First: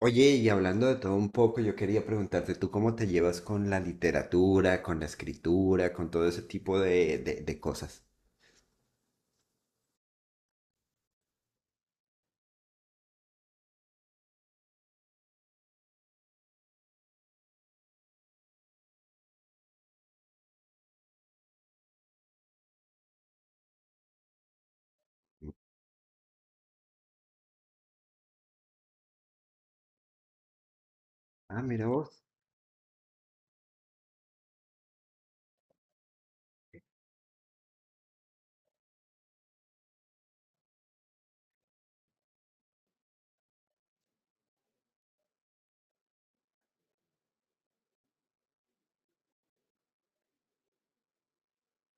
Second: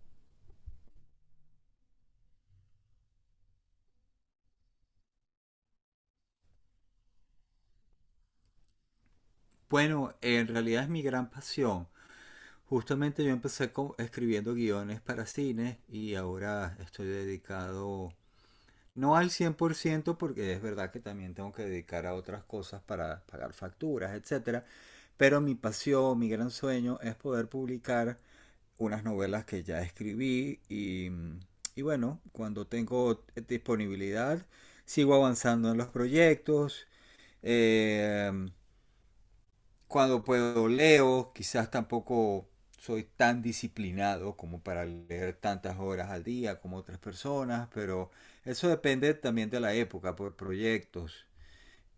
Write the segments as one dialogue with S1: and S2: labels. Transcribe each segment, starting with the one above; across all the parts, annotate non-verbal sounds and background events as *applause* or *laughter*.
S1: Oye, y hablando de todo un poco, yo quería preguntarte, ¿tú cómo te llevas con la literatura, con la escritura, con todo ese tipo de cosas?
S2: Bueno, en realidad es mi gran pasión. Justamente yo empecé escribiendo guiones para cine y ahora estoy dedicado, no al 100% porque es verdad que también tengo que dedicar a otras cosas para pagar facturas, etcétera. Pero mi pasión, mi gran sueño es poder publicar unas novelas que ya escribí y,
S1: Ah,
S2: y
S1: mira
S2: bueno,
S1: vos.
S2: cuando tengo disponibilidad, sigo avanzando en los proyectos. Eh, Cuando puedo leo, quizás tampoco soy tan disciplinado como para leer tantas horas al día como otras personas, pero eso depende también de la época, por proyectos.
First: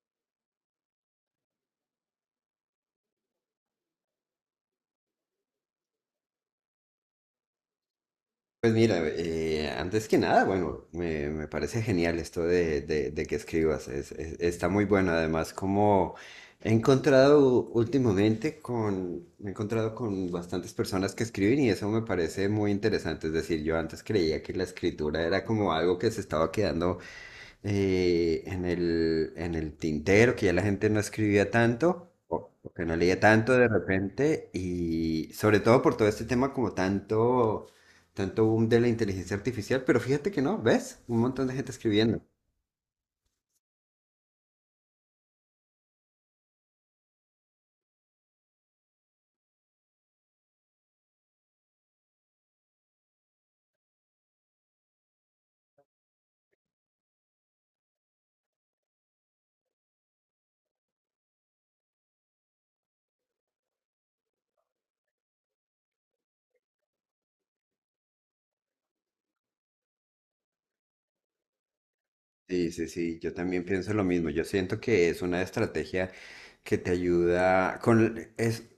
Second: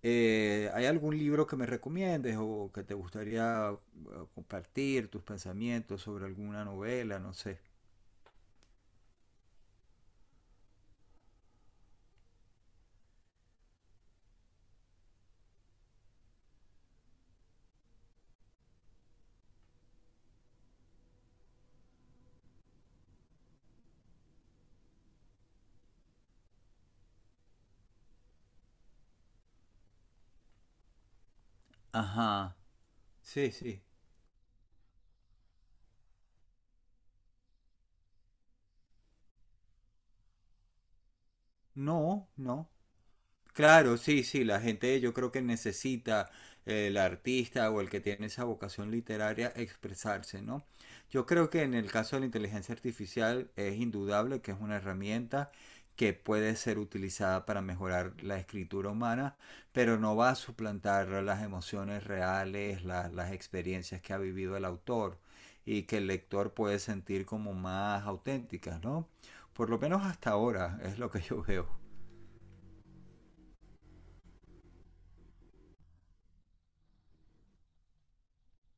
S2: ¿Hay algún libro que me recomiendes o que te gustaría compartir tus pensamientos sobre alguna novela? No sé.
S1: Pues mira, antes que nada, bueno, me parece genial esto de que escribas, está muy bueno. Además, como he encontrado últimamente con, me he encontrado con bastantes personas que escriben y eso me parece muy interesante. Es decir, yo antes creía que la escritura era como algo que se estaba quedando en el tintero, que ya la gente no escribía tanto,
S2: Ajá.
S1: o que no leía
S2: Sí,
S1: tanto de
S2: sí.
S1: repente, y sobre todo por todo este tema como tanto boom de la inteligencia artificial, pero fíjate que no, ¿ves? Un montón de gente escribiendo.
S2: No, no. Claro, sí, sí, la gente yo creo que necesita el artista o el que tiene esa vocación literaria expresarse, ¿no? Yo creo que en el caso de la inteligencia artificial es indudable que es una herramienta que puede ser utilizada para mejorar la escritura humana, pero no va a suplantar las emociones reales, las experiencias que ha vivido el autor y que el lector puede sentir como más auténticas, ¿no? Por lo menos hasta ahora es lo que yo veo.
S1: Sí, sí, sí, yo también pienso lo mismo. Yo siento que es una estrategia que te ayuda con es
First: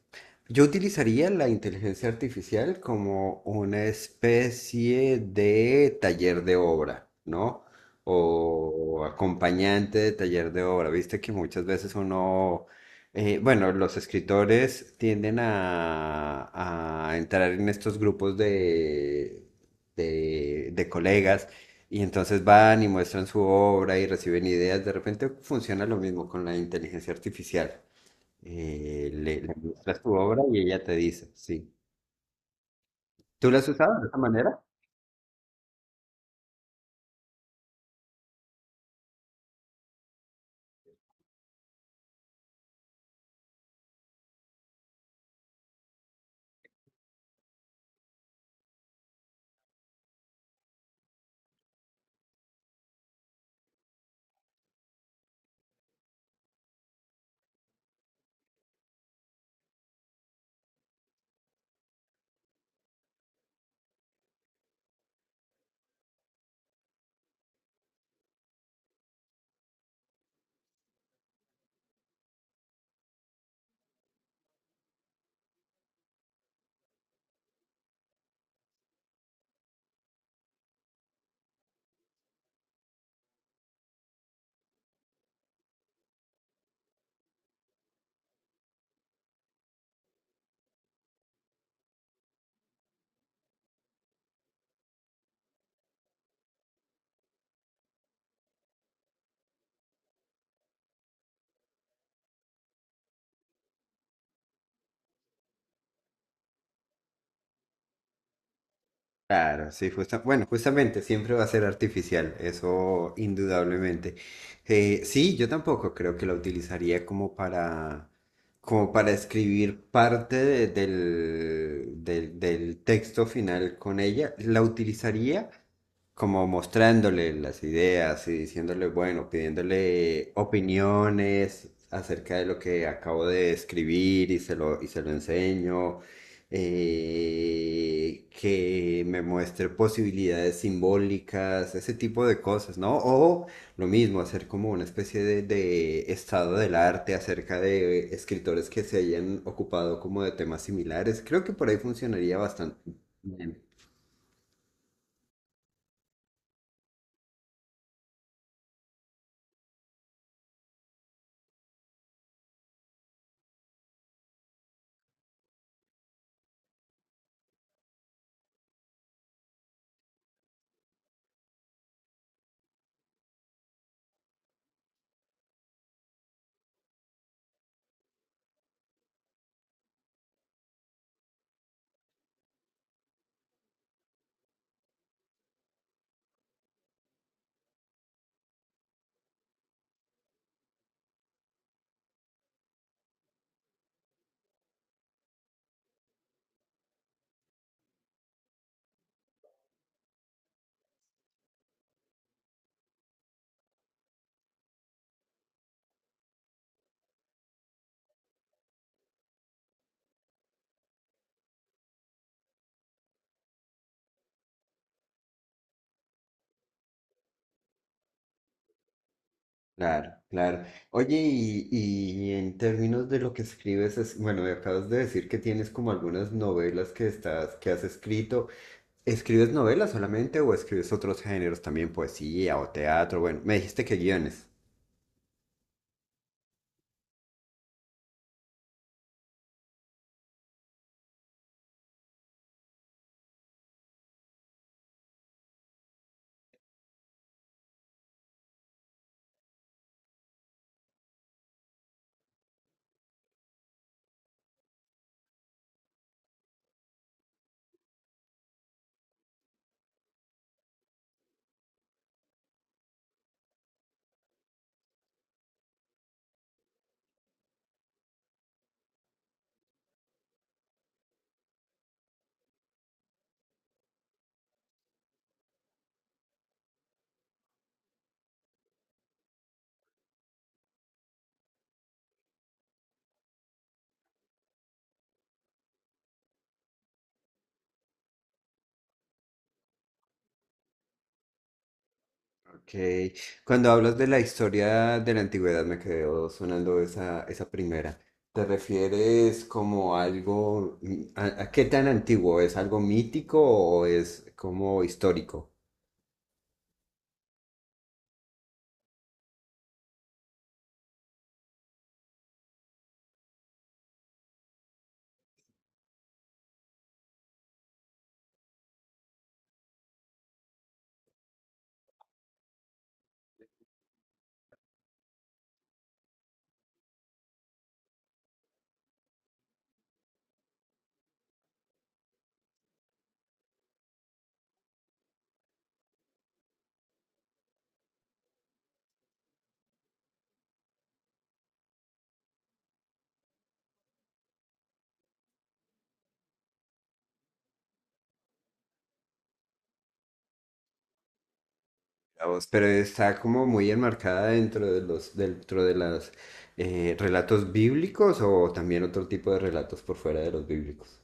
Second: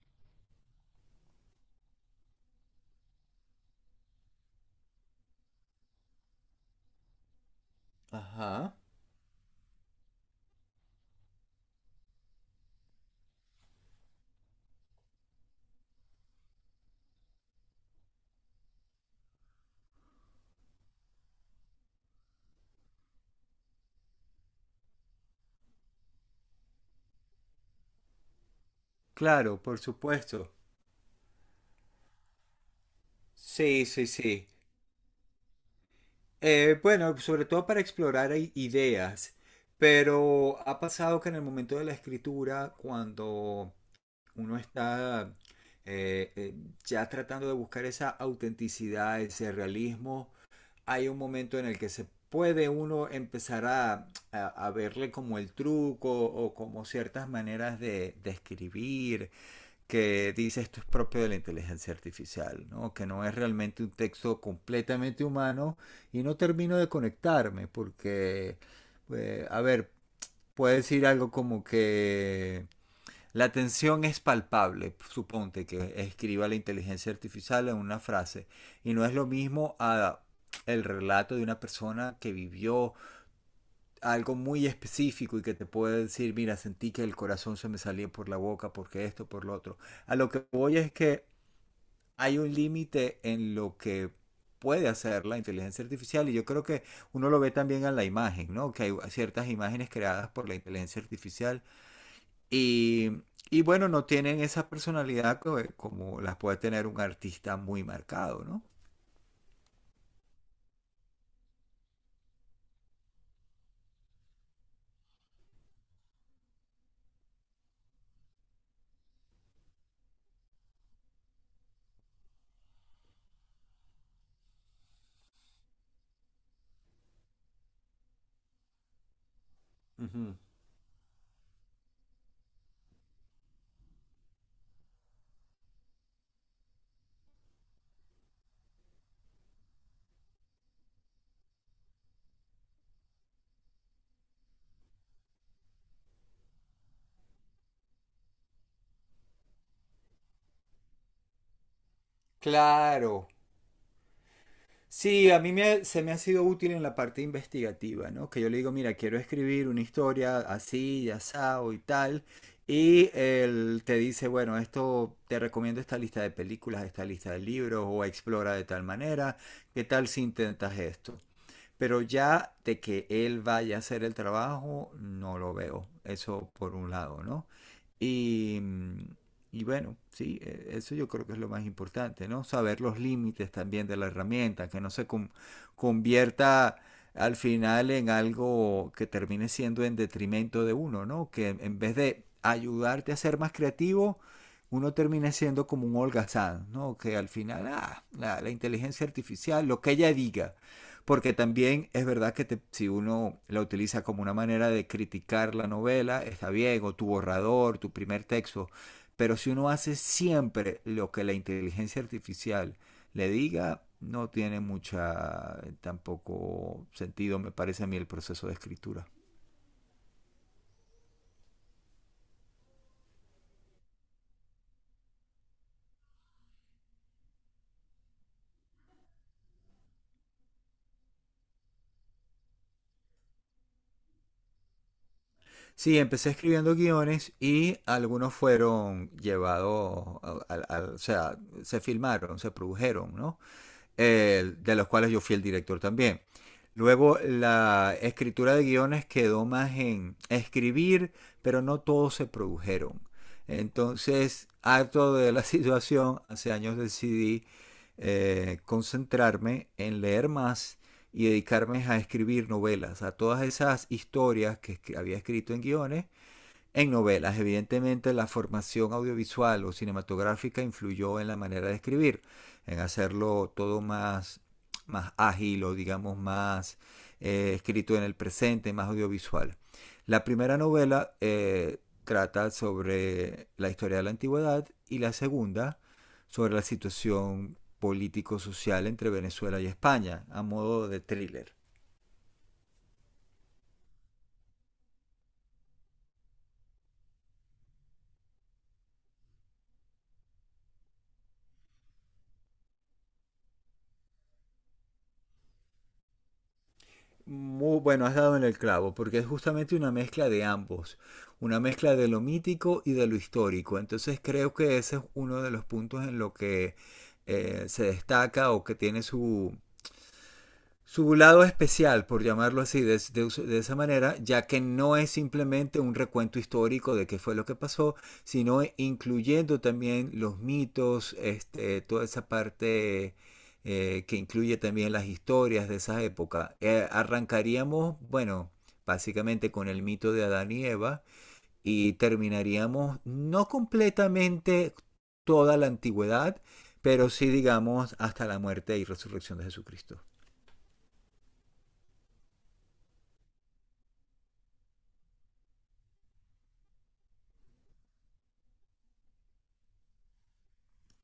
S1: yo utilizaría la inteligencia artificial como una especie de taller de obra, ¿no?
S2: Ajá.
S1: O acompañante de taller de obra. Viste que muchas veces uno bueno, los escritores tienden a entrar en estos grupos de colegas y entonces van y muestran su obra y reciben ideas. De repente funciona lo mismo con la inteligencia artificial. Le
S2: Claro, por
S1: muestras tu obra
S2: supuesto.
S1: y ella te dice, sí. ¿Tú la has
S2: Sí,
S1: usado
S2: sí,
S1: de esa
S2: sí.
S1: manera?
S2: Bueno, sobre todo para explorar ideas, pero ha pasado que en el momento de la escritura, cuando uno está eh, eh, ya tratando de buscar esa autenticidad, ese realismo, hay un momento en el que se puede uno empezar a verle como el truco o como ciertas maneras de escribir que dice esto es propio de la inteligencia artificial, ¿no? Que no es realmente un texto completamente humano y no termino de conectarme porque, a ver, puede decir algo como que la tensión es palpable, suponte que escriba la inteligencia artificial en una frase y no es lo mismo a el relato de una persona que vivió algo muy específico y que te puede decir, mira, sentí que el corazón se me salía por la boca porque esto, por lo otro. A lo que voy es que hay un límite en lo que puede hacer la inteligencia artificial y yo creo que uno lo ve también en la imagen, ¿no? Que hay ciertas imágenes creadas por la inteligencia artificial y, y bueno, no tienen esa personalidad como, como las puede tener un artista muy marcado, ¿no?
S1: Claro, sí, bueno, justamente siempre va a ser artificial, eso indudablemente. Sí, yo tampoco creo que la utilizaría como para escribir parte del texto final con ella. La utilizaría como mostrándole las ideas y diciéndole, bueno, pidiéndole
S2: Ujú.
S1: opiniones acerca de lo que acabo de escribir y y se lo enseño, que me muestre posibilidades simbólicas, ese tipo de cosas, ¿no? O lo mismo, hacer como una especie de estado del arte acerca de escritores que se hayan ocupado como de temas similares. Creo que por ahí funcionaría bastante
S2: Claro,
S1: bien.
S2: sí, a mí me, se me ha sido útil en la parte investigativa, ¿no? Que yo le digo, mira, quiero escribir una historia así, ya asado y tal. Y él te dice, bueno, esto te recomiendo esta lista de películas, esta lista de libros, o explora de tal manera, ¿qué tal si intentas esto? Pero ya de que él vaya a hacer el trabajo, no lo veo. Eso por un lado, ¿no? Y, y bueno, sí, eso yo creo que es lo más importante, ¿no? Saber los límites también de la herramienta, que no se convierta al final en algo que termine siendo en detrimento de uno, ¿no? Que en vez de ayudarte a ser más creativo, uno termina siendo como un holgazán, ¿no? Que al final, ah, la inteligencia artificial, lo que ella diga, porque también es verdad que te, si uno la utiliza como una manera de criticar la novela, está bien, o tu borrador, tu primer texto, pero si uno hace siempre lo que la inteligencia artificial le diga, no tiene mucha tampoco sentido, me parece a mí, el proceso de escritura.
S1: Claro, claro. Oye, y en términos de lo que escribes, es, bueno, me acabas de decir que tienes como algunas novelas que que has escrito. ¿Escribes novelas solamente o escribes otros géneros también, poesía o teatro? Bueno, me dijiste que guiones.
S2: Sí, empecé escribiendo guiones y algunos fueron llevados, o sea, se filmaron, se produjeron, ¿no? De los cuales yo fui el director también. Luego la escritura de guiones quedó más en escribir, pero no todos se produjeron. Entonces, harto de la *laughs* situación, hace años decidí concentrarme en leer más y dedicarme a escribir novelas, a todas esas historias que había escrito en guiones, en novelas. Evidentemente la formación audiovisual o cinematográfica influyó en la manera de escribir, en hacerlo todo más, más ágil o digamos más escrito en el presente, más audiovisual. La primera novela trata sobre la historia de la antigüedad y la segunda sobre la situación político-social entre Venezuela y España, a modo de thriller.
S1: Ok. Cuando hablas de la historia de la antigüedad, me quedó sonando esa, esa primera. ¿Te refieres como algo, a qué tan antiguo? ¿Es algo mítico o es como histórico?
S2: Muy bueno, has dado en el clavo, porque es justamente una mezcla de ambos, una mezcla de lo mítico y de lo histórico. Entonces creo que ese es uno de los puntos en lo que se destaca o que tiene su, su lado especial, por llamarlo así, de esa manera, ya que no es simplemente un recuento histórico de qué fue lo que pasó, sino incluyendo también los mitos, este, toda esa parte que incluye también las historias de esa época. Arrancaríamos, bueno, básicamente con el mito de Adán y Eva y terminaríamos no completamente toda la antigüedad, pero sí digamos hasta la muerte y resurrección de Jesucristo.
S1: La voz, pero está como muy enmarcada dentro de dentro de las relatos bíblicos o también otro tipo de relatos por fuera de los bíblicos.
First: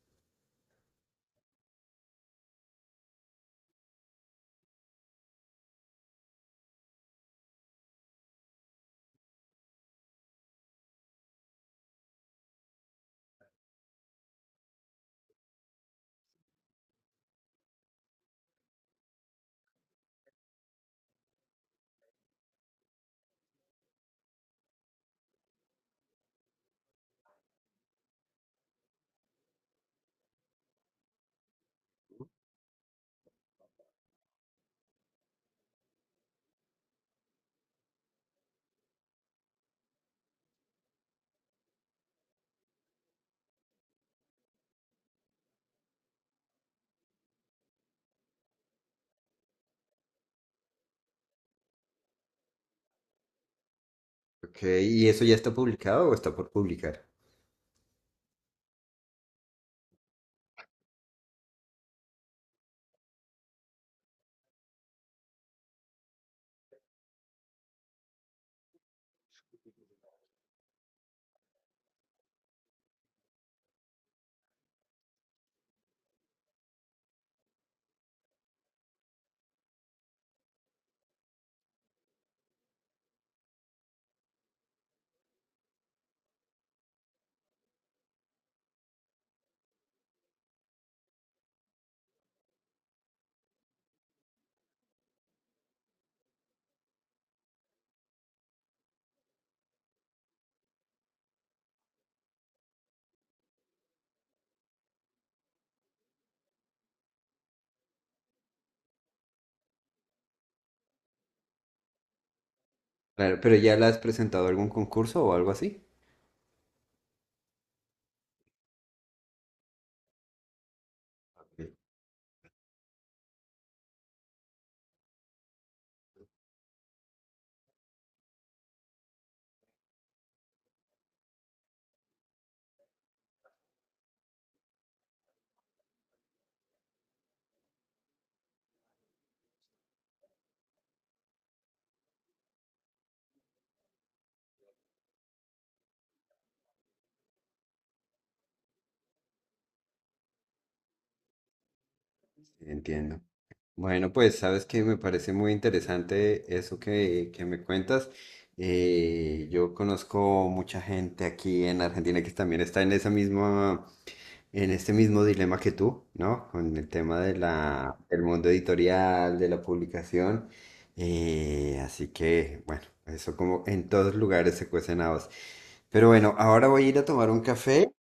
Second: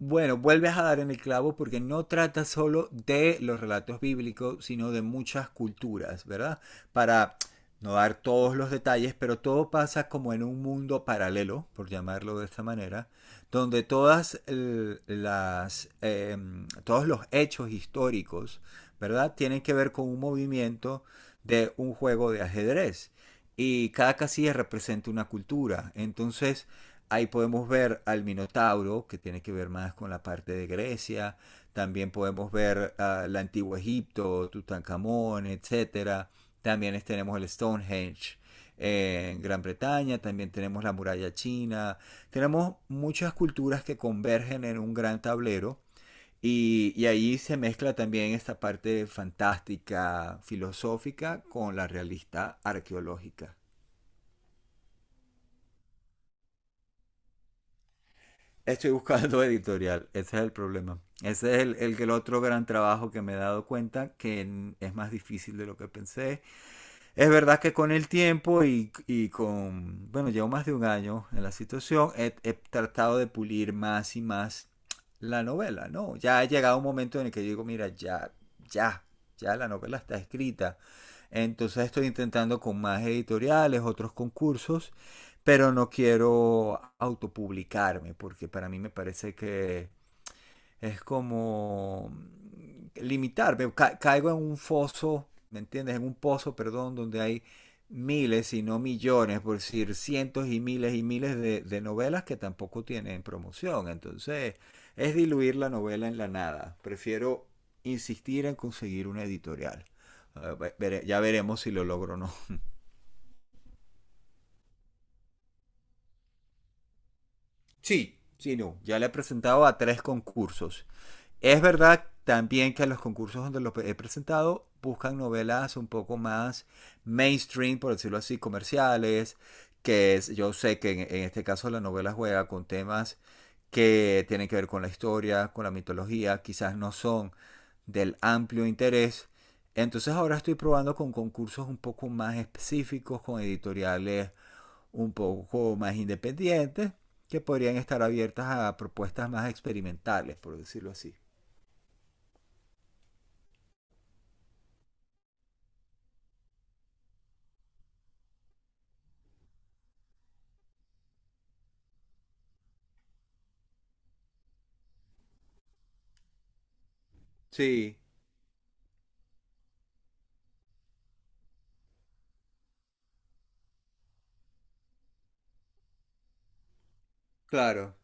S2: Bueno, vuelves a dar en el clavo porque no trata solo de los relatos bíblicos, sino de muchas culturas, ¿verdad? Para no dar todos los detalles, pero todo pasa como en un mundo paralelo, por llamarlo de esta manera, donde todas las, todos los hechos históricos, ¿verdad? Tienen que ver con un movimiento de un juego de ajedrez y cada casilla representa una cultura. Entonces, ahí podemos ver al Minotauro, que tiene que ver más con la parte de Grecia. También podemos ver el antiguo Egipto, Tutankamón, etcétera. También tenemos el Stonehenge en Gran Bretaña, también tenemos la muralla china. Tenemos muchas culturas que convergen en un gran tablero y, ahí se mezcla también esta parte fantástica, filosófica, con la realista arqueológica.
S1: Ok, ¿y eso ya está publicado o está por publicar?
S2: Estoy buscando *laughs* editorial, ese es el problema. Ese es el otro gran trabajo que me he dado cuenta que es más difícil de lo que pensé. Es verdad que con el tiempo y con, bueno, llevo más de un año en la situación, he tratado de pulir más y más la novela, ¿no? Ya ha llegado un momento en el que digo, mira, ya, ya, ya la novela está escrita. Entonces estoy intentando con más editoriales, otros concursos, pero no quiero autopublicarme porque para mí me parece que es como limitarme, ca caigo en un foso, ¿me entiendes? En un pozo, perdón, donde hay miles y no millones, por decir cientos y miles de novelas que tampoco tienen promoción. Entonces, es diluir la novela en la nada. Prefiero insistir en conseguir una editorial. Ya veremos si lo logro o no.
S1: Claro, pero ¿ya la has presentado a algún concurso o algo así?
S2: Sí. Sí, no. Ya le he presentado a 3 concursos. Es
S1: Sí.
S2: verdad también que los concursos donde lo he presentado buscan novelas un poco más mainstream, por decirlo así, comerciales, que es, yo sé que en este caso la novela juega con temas que tienen que ver con la historia, con la mitología, quizás no son del amplio interés. Entonces ahora estoy probando con concursos un poco más específicos, con editoriales un poco más independientes, que podrían estar abiertas a propuestas más experimentales, por decirlo así.
S1: Entiendo. Bueno, pues sabes que me parece muy interesante eso que me cuentas. Yo conozco mucha gente aquí en Argentina que también está en esa misma en este mismo dilema que tú, ¿no? Con el tema de la,
S2: Sí,
S1: del mundo editorial, de la publicación. Así que, bueno, eso como en todos lugares se cuecen habas. Pero bueno, ahora voy a ir a tomar un café
S2: claro.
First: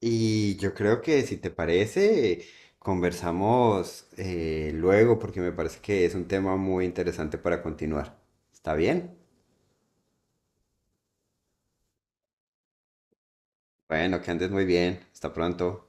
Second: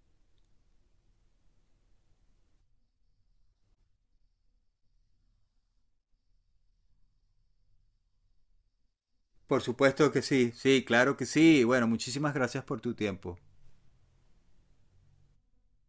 S1: y yo creo que si te parece, conversamos luego porque me parece que es un tema muy interesante para continuar. ¿Está bien?
S2: Por supuesto que sí, sí, claro que sí. Bueno, muchísimas gracias por tu tiempo.
S1: Bueno, que andes muy bien. Hasta pronto.